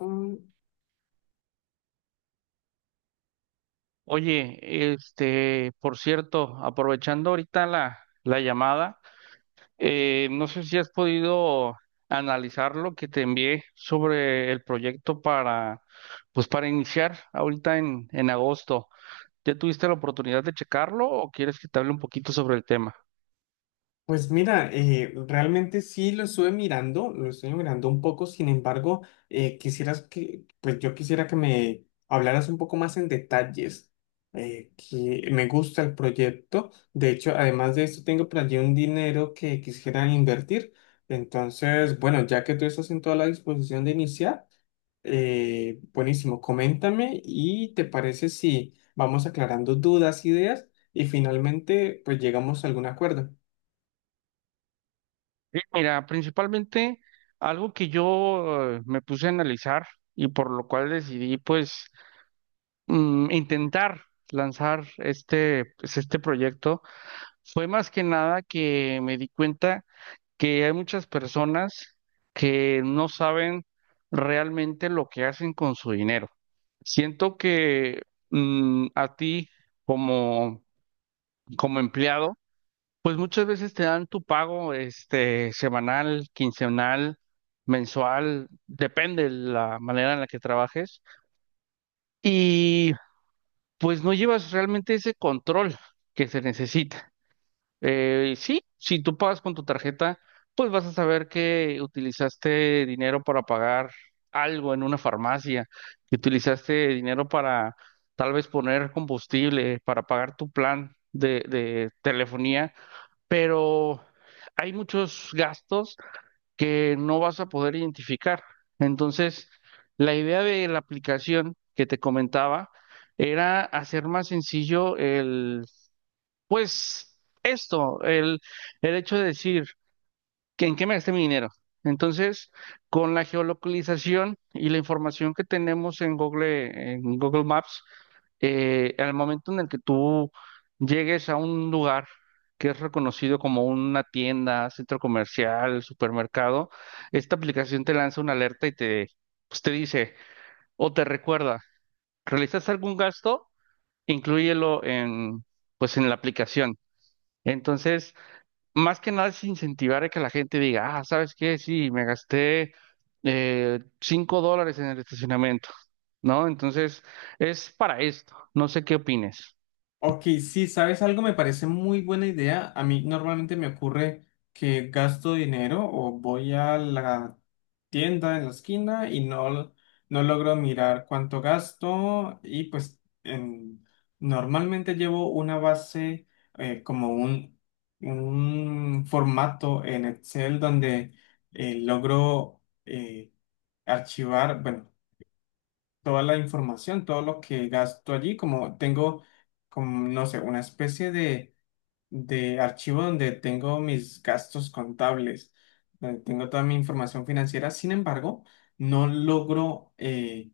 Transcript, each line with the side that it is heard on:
left: Mm.
right: Oye, por cierto, aprovechando ahorita la llamada, no sé si has podido analizar lo que te envié sobre el proyecto para, pues para iniciar ahorita en agosto. ¿Ya tuviste la oportunidad de checarlo o quieres que te hable un poquito sobre el tema?
left: Pues mira, realmente sí lo estuve mirando, lo estoy mirando un poco. Sin embargo, quisieras que, pues yo quisiera que me hablaras un poco más en detalles, que me gusta el proyecto. De hecho, además de esto, tengo por allí un dinero que quisiera invertir. Entonces, bueno, ya que tú estás en toda la disposición de iniciar, buenísimo, coméntame y te parece si vamos aclarando dudas, ideas y finalmente, pues llegamos a algún acuerdo.
right: Sí, mira, principalmente algo que yo me puse a analizar y por lo cual decidí pues intentar lanzar este proyecto. Fue más que nada que me di cuenta que hay muchas personas que no saben realmente lo que hacen con su dinero. Siento que a ti como, como empleado, pues muchas veces te dan tu pago este semanal, quincenal, mensual, depende de la manera en la que trabajes, y pues no llevas realmente ese control que se necesita. Sí, si tú pagas con tu tarjeta, pues vas a saber que utilizaste dinero para pagar algo en una farmacia, que utilizaste dinero para tal vez poner combustible, para pagar tu plan de telefonía, pero hay muchos gastos que no vas a poder identificar. Entonces, la idea de la aplicación que te comentaba era hacer más sencillo pues esto, el hecho de decir que en qué me gasté mi dinero. Entonces, con la geolocalización y la información que tenemos en Google Maps, al momento en el que tú llegues a un lugar que es reconocido como una tienda, centro comercial, supermercado, esta aplicación te lanza una alerta y te, pues, te dice o te recuerda, ¿realizaste algún gasto? Inclúyelo en, pues, en la aplicación. Entonces, más que nada es incentivar a que la gente diga, ah, ¿sabes qué? Sí, me gasté $5 en el estacionamiento, ¿no? Entonces, es para esto. No sé qué opines.
left: Ok, sí, ¿sabes algo? Me parece muy buena idea. A mí normalmente me ocurre que gasto dinero o voy a la tienda en la esquina y no logro mirar cuánto gasto. Y pues normalmente llevo una base como un formato en Excel donde logro archivar, bueno, toda la información, todo lo que gasto allí. Como tengo, como, no sé, una especie de archivo donde tengo mis gastos contables, donde tengo toda mi información financiera. Sin embargo, no logro,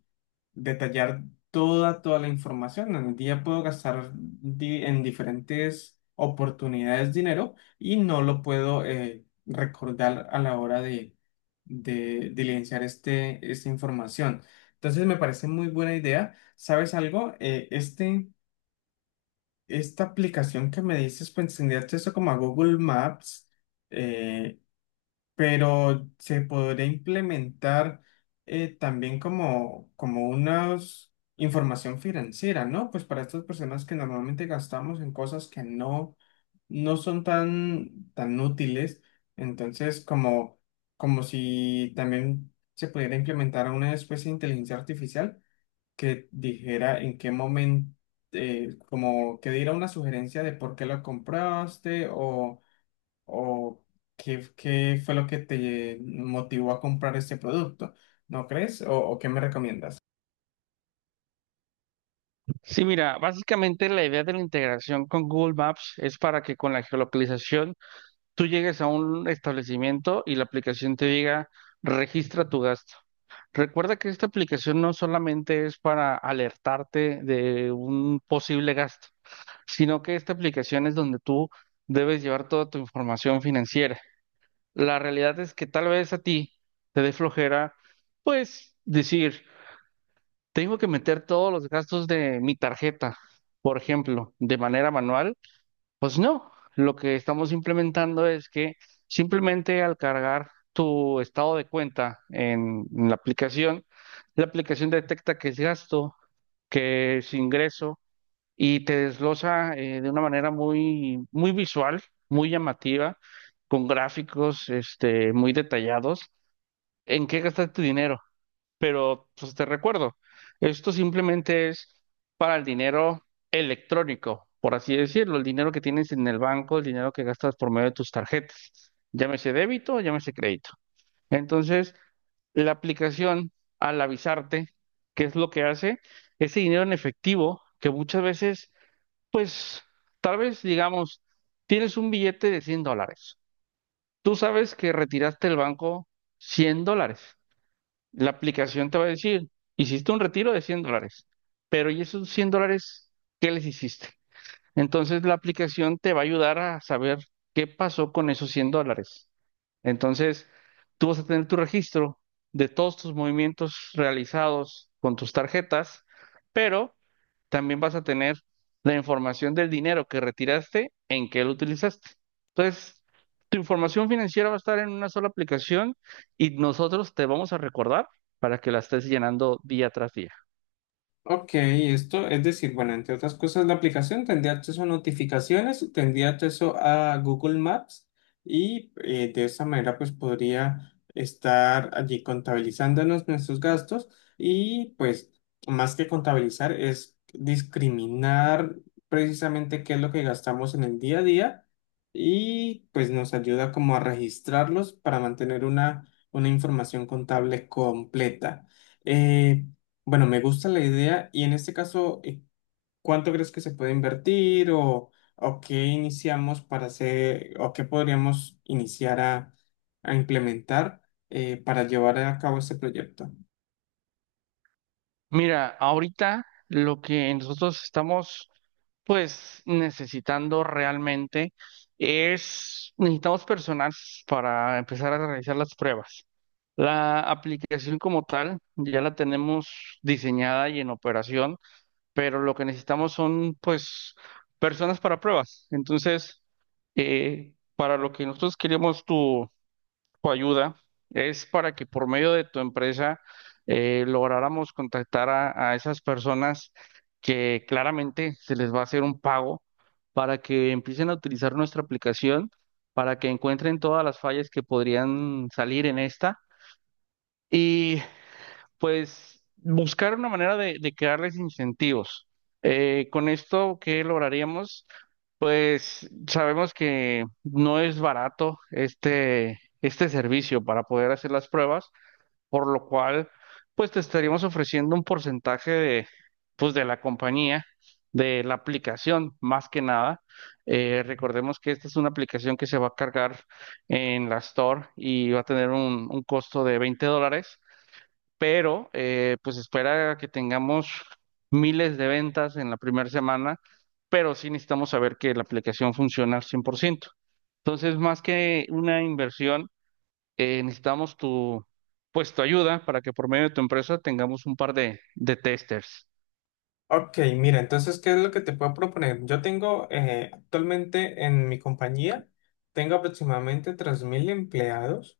left: detallar toda la información. En el día puedo gastar en diferentes oportunidades dinero y no lo puedo recordar a la hora de diligenciar este, esta información. Entonces me parece muy buena idea. ¿Sabes algo? Esta aplicación que me dices, pues tendría acceso como a Google Maps. Eh, pero se podría implementar también como, como una información financiera, ¿no? Pues para estas personas que normalmente gastamos en cosas que no son tan útiles. Entonces como, como si también se pudiera implementar una especie de inteligencia artificial que dijera en qué momento, como que diera una sugerencia de por qué lo compraste o qué fue lo que te motivó a comprar este producto, ¿no crees? O qué me recomiendas?
right: Sí, mira, básicamente la idea de la integración con Google Maps es para que con la geolocalización tú llegues a un establecimiento y la aplicación te diga, registra tu gasto. Recuerda que esta aplicación no solamente es para alertarte de un posible gasto, sino que esta aplicación es donde tú debes llevar toda tu información financiera. La realidad es que tal vez a ti te dé flojera, pues decir, tengo que meter todos los gastos de mi tarjeta, por ejemplo, de manera manual. Pues no, lo que estamos implementando es que simplemente al cargar tu estado de cuenta en la aplicación detecta que es gasto, que es ingreso y te desglosa de una manera muy, muy visual, muy llamativa, con gráficos muy detallados, en qué gastar tu dinero. Pero pues te recuerdo, esto simplemente es para el dinero electrónico, por así decirlo, el dinero que tienes en el banco, el dinero que gastas por medio de tus tarjetas, llámese débito, llámese crédito. Entonces, la aplicación, al avisarte qué es lo que hace, ese dinero en efectivo, que muchas veces pues tal vez, digamos, tienes un billete de 100 dólares. Tú sabes que retiraste del banco 100 dólares. La aplicación te va a decir, hiciste un retiro de 100 dólares, pero ¿y esos 100 dólares qué les hiciste? Entonces la aplicación te va a ayudar a saber qué pasó con esos 100 dólares. Entonces, tú vas a tener tu registro de todos tus movimientos realizados con tus tarjetas, pero también vas a tener la información del dinero que retiraste, en qué lo utilizaste. Entonces, tu información financiera va a estar en una sola aplicación y nosotros te vamos a recordar para que la estés llenando día tras día.
left: Ok, esto es decir, bueno, entre otras cosas, la aplicación tendría acceso a notificaciones, tendría acceso a Google Maps y de esa manera pues podría estar allí contabilizándonos nuestros gastos. Y pues más que contabilizar es discriminar precisamente qué es lo que gastamos en el día a día, y pues nos ayuda como a registrarlos para mantener una información contable completa. Eh, bueno, me gusta la idea y en este caso, ¿cuánto crees que se puede invertir o qué iniciamos para hacer o qué podríamos iniciar a implementar para llevar a cabo este proyecto?
right: Mira, ahorita lo que nosotros estamos pues necesitando realmente es, necesitamos personal para empezar a realizar las pruebas. La aplicación como tal ya la tenemos diseñada y en operación. Pero lo que necesitamos son, pues, personas para pruebas. Entonces, para lo que nosotros queríamos tu ayuda es para que por medio de tu empresa lográramos contactar a esas personas que claramente se les va a hacer un pago para que empiecen a utilizar nuestra aplicación, para que encuentren todas las fallas que podrían salir en esta. Y pues buscar una manera de crearles incentivos. Con esto, ¿qué lograríamos? Pues sabemos que no es barato este servicio para poder hacer las pruebas, por lo cual, pues te estaríamos ofreciendo un porcentaje de, pues, de la compañía, de la aplicación, más que nada. Recordemos que esta es una aplicación que se va a cargar en la Store y va a tener un costo de 20 dólares, pero pues espera que tengamos miles de ventas en la primera semana, pero sí necesitamos saber que la aplicación funciona al 100%. Entonces, más que una inversión, necesitamos tu, pues, tu ayuda para que por medio de tu empresa tengamos un par de testers.
left: Ok, mira, entonces, ¿qué es lo que te puedo proponer? Yo tengo actualmente en mi compañía, tengo aproximadamente 3000 empleados.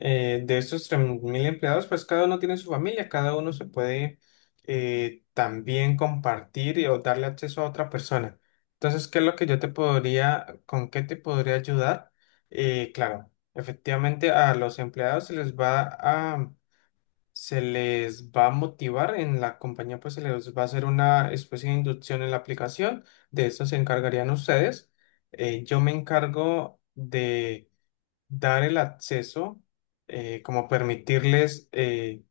left: De esos 3000 empleados, pues cada uno tiene su familia, cada uno se puede también compartir o darle acceso a otra persona. Entonces, ¿qué es lo que yo te podría, con qué te podría ayudar? Claro, efectivamente a los empleados se les va a motivar en la compañía, pues se les va a hacer una especie de inducción en la aplicación. De eso se encargarían ustedes. Yo me encargo de dar el acceso, como permitirles. eh,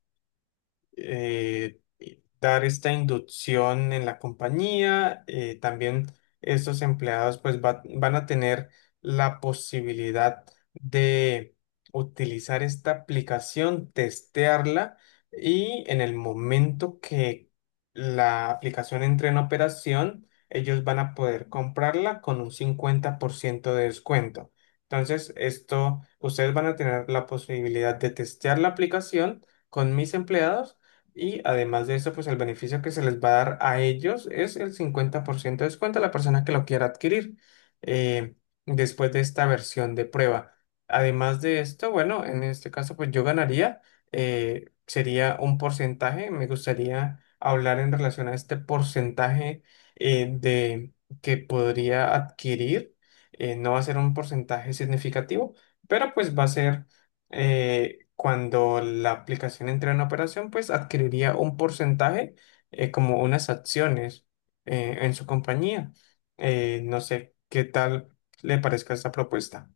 left: eh, eh, Dar esta inducción en la compañía. También estos empleados pues van a tener la posibilidad de utilizar esta aplicación, testearla, y en el momento que la aplicación entre en operación, ellos van a poder comprarla con un 50% de descuento. Entonces, esto, ustedes van a tener la posibilidad de testear la aplicación con mis empleados, y además de eso, pues el beneficio que se les va a dar a ellos es el 50% de descuento a la persona que lo quiera adquirir eh, después de esta versión de prueba. Además de esto, bueno, en este caso, pues yo ganaría, sería un porcentaje. Me gustaría hablar en relación a este porcentaje de que podría adquirir. No va a ser un porcentaje significativo, pero pues va a ser cuando la aplicación entra en operación, pues adquiriría un porcentaje, como unas acciones en su compañía. No sé qué tal le parezca esta propuesta.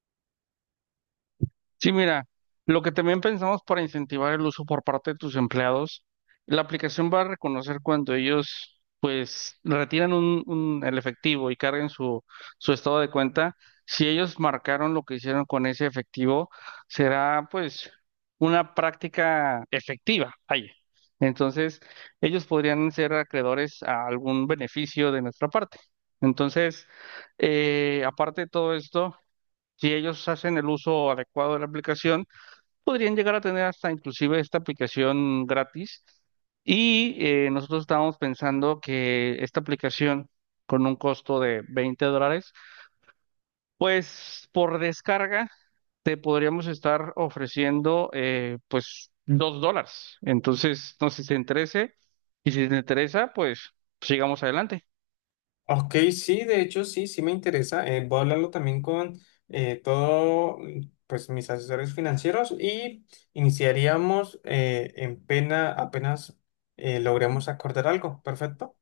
right: Sí, mira, lo que también pensamos para incentivar el uso por parte de tus empleados, la aplicación va a reconocer cuando ellos pues retiran un- el efectivo y carguen su, su estado de cuenta. Si ellos marcaron lo que hicieron con ese efectivo, será pues una práctica efectiva. Ahí. Entonces, ellos podrían ser acreedores a algún beneficio de nuestra parte. Entonces, aparte de todo esto, si ellos hacen el uso adecuado de la aplicación, podrían llegar a tener hasta inclusive esta aplicación gratis. Y nosotros estábamos pensando que esta aplicación con un costo de 20 dólares, pues por descarga te podríamos estar ofreciendo pues 2 dólares. Entonces, no sé si te interese y si te interesa, pues sigamos adelante.
left: Ok, sí, de hecho, sí, sí me interesa. Voy a hablarlo también con todo, mm, pues mis asesores financieros, y iniciaríamos en pena apenas logremos acordar algo. Perfecto.